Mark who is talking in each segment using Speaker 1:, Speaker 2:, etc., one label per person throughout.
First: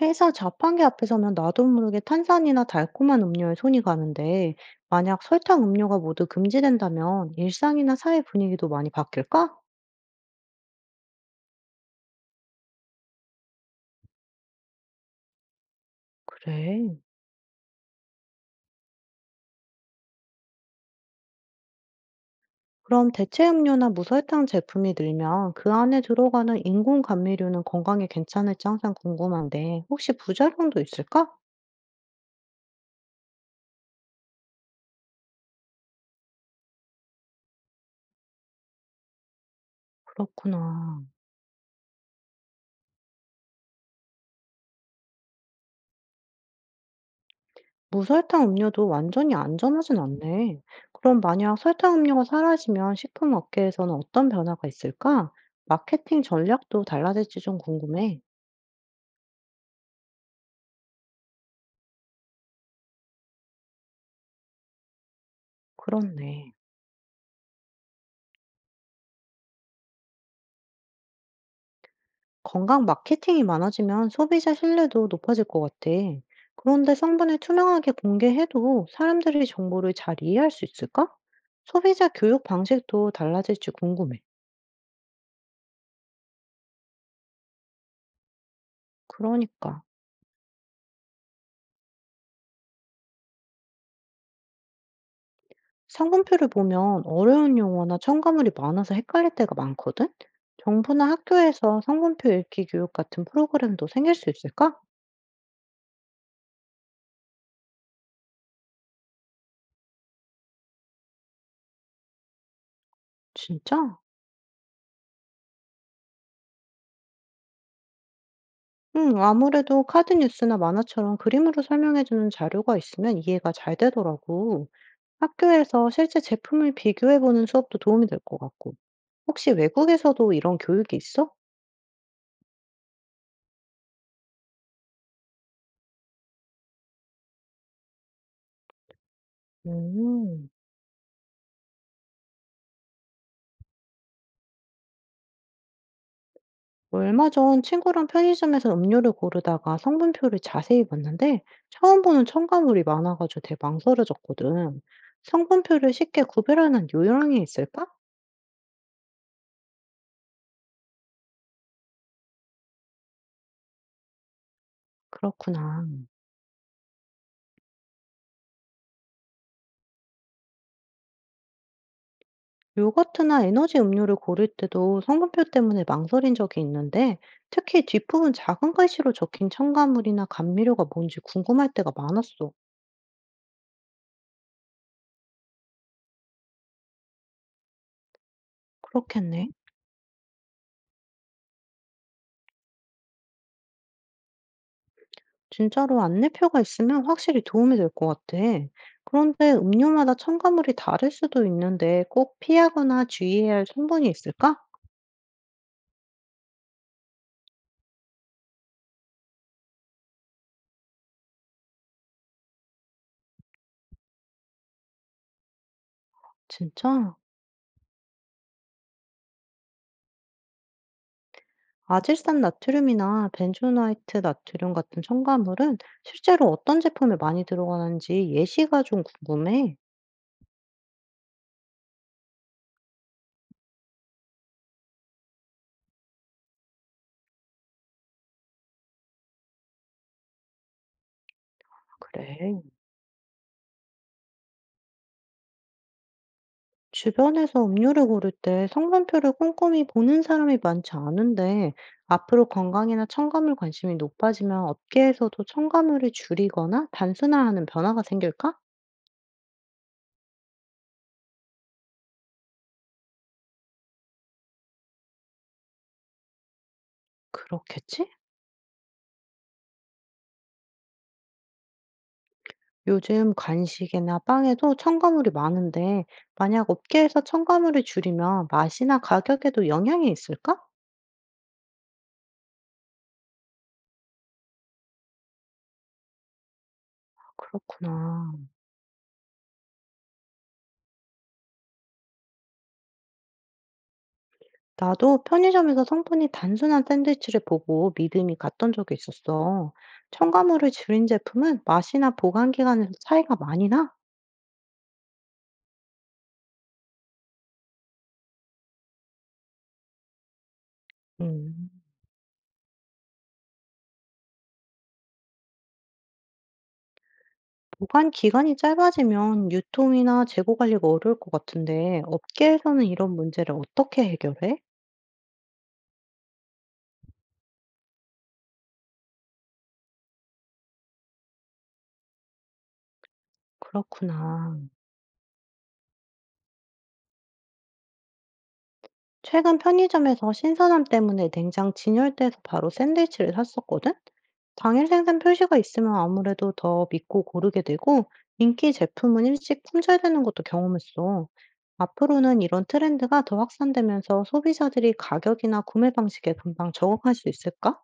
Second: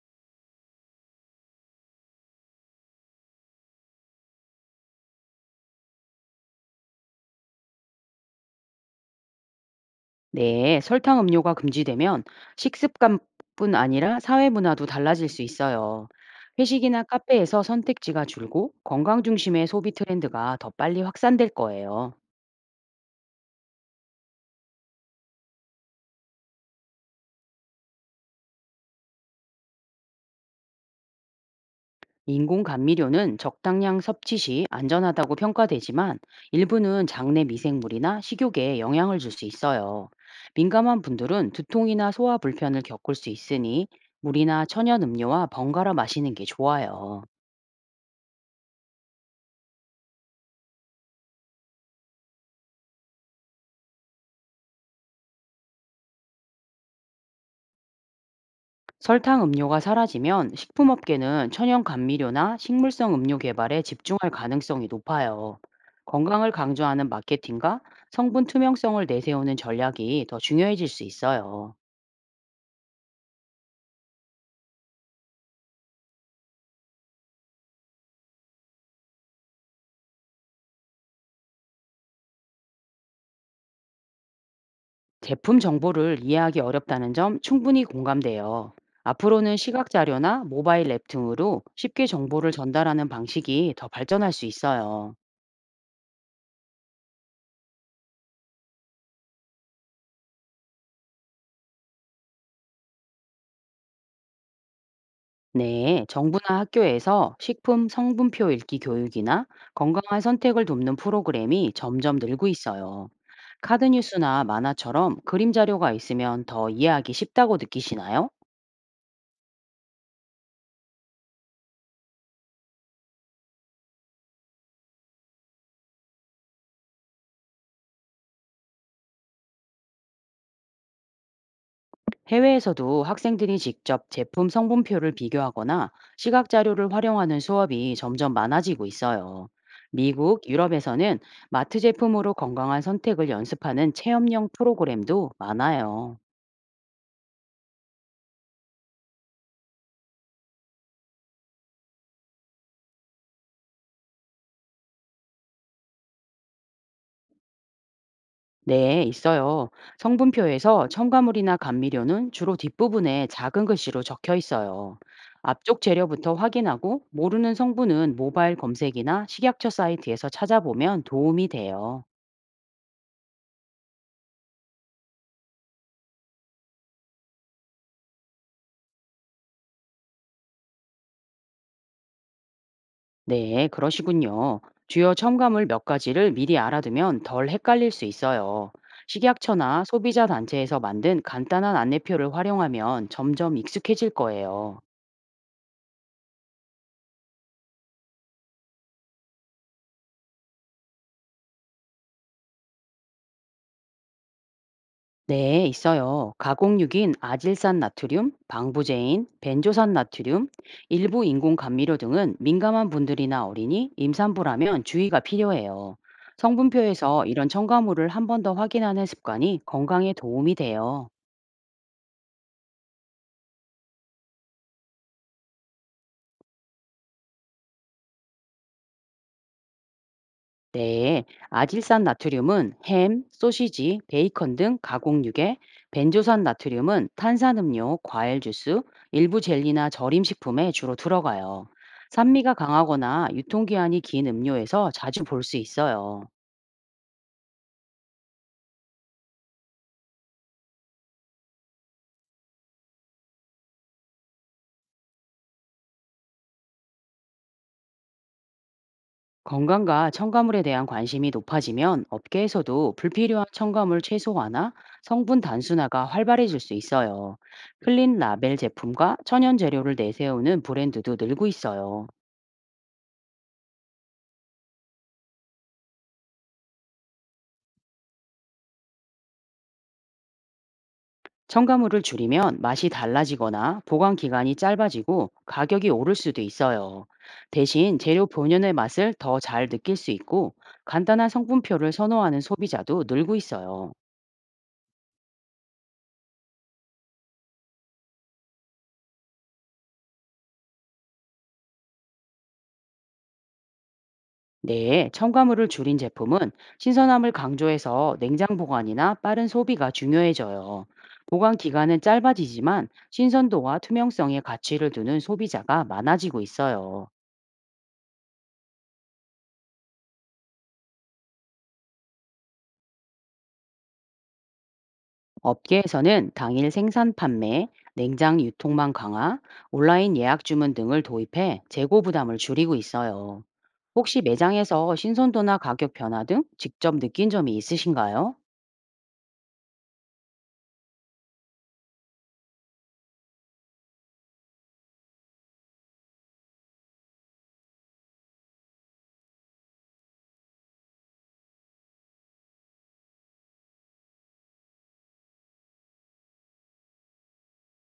Speaker 1: 회사 자판기 앞에서는 나도 모르게 탄산이나 달콤한 음료에 손이 가는데, 만약 설탕 음료가 모두 금지된다면 일상이나 사회 분위기도 많이 바뀔까?
Speaker 2: 네, 설탕 음료가 금지되면 식습관뿐 아니라 사회 문화도 달라질 수 있어요.
Speaker 1: 그래.
Speaker 2: 회식이나 카페에서 선택지가 줄고 건강 중심의 소비 트렌드가 더 빨리 확산될 거예요.
Speaker 1: 그럼 대체 음료나 무설탕 제품이 늘면 그 안에 들어가는 인공 감미료는 건강에 괜찮을지 항상 궁금한데, 혹시 부작용도 있을까?
Speaker 2: 인공 감미료는 적당량 섭취 시 안전하다고 평가되지만 일부는 장내 미생물이나 식욕에 영향을 줄 수 있어요. 민감한
Speaker 1: 그렇구나.
Speaker 2: 분들은 두통이나 소화 불편을 겪을 수 있으니 물이나 천연 음료와 번갈아 마시는 게 좋아요.
Speaker 1: 무설탕 음료도 완전히 안전하진 않네. 그럼 만약 설탕 음료가 사라지면 식품 업계에서는 어떤 변화가 있을까? 마케팅 전략도 달라질지 좀 궁금해.
Speaker 2: 설탕 음료가 사라지면 식품업계는 천연 감미료나 식물성 음료 개발에 집중할 가능성이 높아요. 건강을
Speaker 1: 그렇네.
Speaker 2: 강조하는 마케팅과 성분 투명성을 내세우는 전략이 더 중요해질 수 있어요.
Speaker 1: 건강 마케팅이 많아지면 소비자 신뢰도 높아질 것 같아. 그런데 성분을 투명하게 공개해도 사람들이 정보를 잘 이해할 수 있을까? 소비자 교육 방식도 달라질지 궁금해.
Speaker 2: 제품 정보를 이해하기 어렵다는 점 충분히 공감돼요. 앞으로는
Speaker 1: 그러니까.
Speaker 2: 시각 자료나 모바일 앱 등으로 쉽게 정보를 전달하는 방식이 더 발전할 수 있어요.
Speaker 1: 성분표를 보면 어려운 용어나 첨가물이 많아서 헷갈릴 때가 많거든? 정부나 학교에서 성분표 읽기 교육 같은 프로그램도 생길 수 있을까?
Speaker 2: 네, 정부나 학교에서 식품 성분표 읽기 교육이나 건강한 선택을 돕는 프로그램이 점점 늘고 있어요.
Speaker 1: 진짜?
Speaker 2: 카드뉴스나 만화처럼 그림 자료가 있으면 더 이해하기 쉽다고 느끼시나요?
Speaker 1: 응, 아무래도 카드 뉴스나 만화처럼 그림으로 설명해주는 자료가 있으면 이해가 잘 되더라고. 학교에서 실제 제품을 비교해보는 수업도 도움이 될 것 같고. 혹시 외국에서도 이런 교육이 있어?
Speaker 2: 해외에서도 학생들이 직접 제품 성분표를 비교하거나 시각 자료를 활용하는 수업이 점점 많아지고 있어요. 미국,
Speaker 1: 음.
Speaker 2: 유럽에서는 마트 제품으로 건강한 선택을 연습하는 체험형 프로그램도 많아요.
Speaker 1: 얼마 전 친구랑 편의점에서 음료를 고르다가 성분표를 자세히 봤는데 처음 보는 첨가물이 많아가지고 되게 망설여졌거든. 성분표를 쉽게 구별하는 요령이 있을까?
Speaker 2: 네, 있어요. 성분표에서 첨가물이나 감미료는 주로 뒷부분에 작은 글씨로 적혀 있어요. 앞쪽
Speaker 1: 그렇구나.
Speaker 2: 재료부터 확인하고 모르는 성분은 모바일 검색이나 식약처 사이트에서 찾아보면 도움이 돼요.
Speaker 1: 요거트나 에너지 음료를 고를 때도 성분표 때문에 망설인 적이 있는데 특히 뒷부분 작은 글씨로 적힌 첨가물이나 감미료가 뭔지 궁금할 때가 많았어.
Speaker 2: 네, 그러시군요. 주요 첨가물 몇 가지를 미리 알아두면 덜 헷갈릴 수 있어요.
Speaker 1: 그렇겠네.
Speaker 2: 식약처나 소비자 단체에서 만든 간단한 안내표를 활용하면 점점 익숙해질 거예요.
Speaker 1: 진짜로 안내표가 있으면 확실히 도움이 될 것 같아. 그런데 음료마다 첨가물이 다를 수도 있는데 꼭 피하거나 주의해야 할 성분이 있을까?
Speaker 2: 네, 있어요. 가공육인 아질산 나트륨, 방부제인, 벤조산 나트륨, 일부 인공 감미료 등은 민감한 분들이나 어린이, 임산부라면 주의가 필요해요.
Speaker 1: 진짜?
Speaker 2: 성분표에서 이런 첨가물을 한 번 더 확인하는 습관이 건강에 도움이 돼요.
Speaker 1: 아질산 나트륨이나 벤조나이트 나트륨 같은 첨가물은 실제로 어떤 제품에 많이 들어가는지 예시가 좀 궁금해.
Speaker 2: 네, 아질산 나트륨은 햄, 소시지, 베이컨 등 가공육에, 벤조산 나트륨은 탄산음료, 과일 주스, 일부 젤리나 절임식품에 주로 들어가요. 산미가
Speaker 1: 그래.
Speaker 2: 강하거나 유통기한이 긴 음료에서 자주 볼 수 있어요.
Speaker 1: 주변에서 음료를 고를 때 성분표를 꼼꼼히 보는 사람이 많지 않은데, 앞으로 건강이나 첨가물 관심이 높아지면 업계에서도 첨가물을 줄이거나 단순화하는 변화가 생길까?
Speaker 2: 건강과 첨가물에 대한 관심이 높아지면 업계에서도 불필요한 첨가물 최소화나 성분 단순화가 활발해질 수 있어요.
Speaker 1: 그렇겠지?
Speaker 2: 클린 라벨 제품과 천연 재료를 내세우는 브랜드도 늘고 있어요.
Speaker 1: 요즘 간식이나 빵에도 첨가물이 많은데, 만약 업계에서 첨가물을 줄이면 맛이나 가격에도 영향이 있을까?
Speaker 2: 첨가물을 줄이면 맛이 달라지거나 보관 기간이 짧아지고 가격이 오를 수도 있어요. 대신 재료
Speaker 1: 그렇구나.
Speaker 2: 본연의 맛을 더 잘 느낄 수 있고 간단한 성분표를 선호하는 소비자도 늘고 있어요.
Speaker 1: 나도 편의점에서 성분이 단순한 샌드위치를 보고 믿음이 갔던 적이 있었어. 첨가물을 줄인 제품은 맛이나 보관 기간에서 차이가 많이 나?
Speaker 2: 네, 첨가물을 줄인 제품은 신선함을 강조해서 냉장 보관이나 빠른 소비가 중요해져요. 보관
Speaker 1: 음.
Speaker 2: 기간은 짧아지지만 신선도와 투명성의 가치를 두는 소비자가 많아지고 있어요.
Speaker 1: 보관 기간이 짧아지면 유통이나 재고 관리가 어려울 것 같은데, 업계에서는 이런 문제를 어떻게 해결해?
Speaker 2: 업계에서는 당일 생산 판매, 냉장 유통망 강화, 온라인 예약 주문 등을 도입해 재고 부담을 줄이고 있어요. 혹시
Speaker 1: 그렇구나.
Speaker 2: 매장에서 신선도나 가격 변화 등 직접 느낀 점이 있으신가요?
Speaker 1: 최근 편의점에서 신선함 때문에 냉장 진열대에서 바로 샌드위치를 샀었거든? 당일 생산 표시가 있으면 아무래도 더 믿고 고르게 되고, 인기 제품은 일찍 품절되는 것도 경험했어. 앞으로는 이런 트렌드가 더 확산되면서 소비자들이 가격이나 구매 방식에 금방 적응할 수 있을까?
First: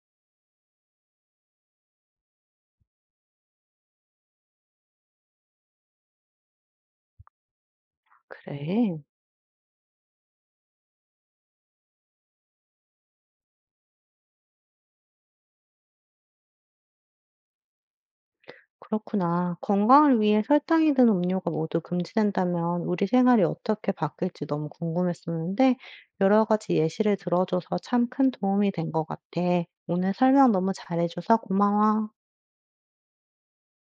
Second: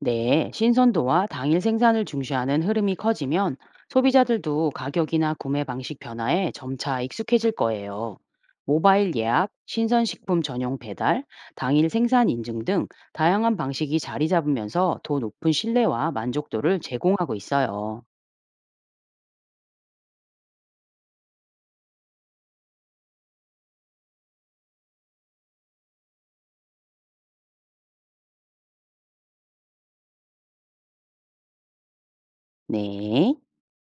Speaker 2: 네, 신선도와 당일 생산을 중시하는 흐름이 커지면 소비자들도 가격이나 구매 방식 변화에 점차 익숙해질 거예요.
Speaker 1: 그래.
Speaker 2: 모바일 예약, 신선식품 전용 배달, 당일 생산 인증 등 다양한 방식이 자리 잡으면서 더 높은 신뢰와 만족도를 제공하고 있어요.
Speaker 1: 그렇구나. 건강을 위해 설탕이 든 음료가 모두 금지된다면 우리 생활이 어떻게 바뀔지 너무 궁금했었는데 여러 가지 예시를 들어줘서 참 큰 도움이 된 것 같아. 오늘 설명 너무 잘해줘서 고마워.
Speaker 2: 네.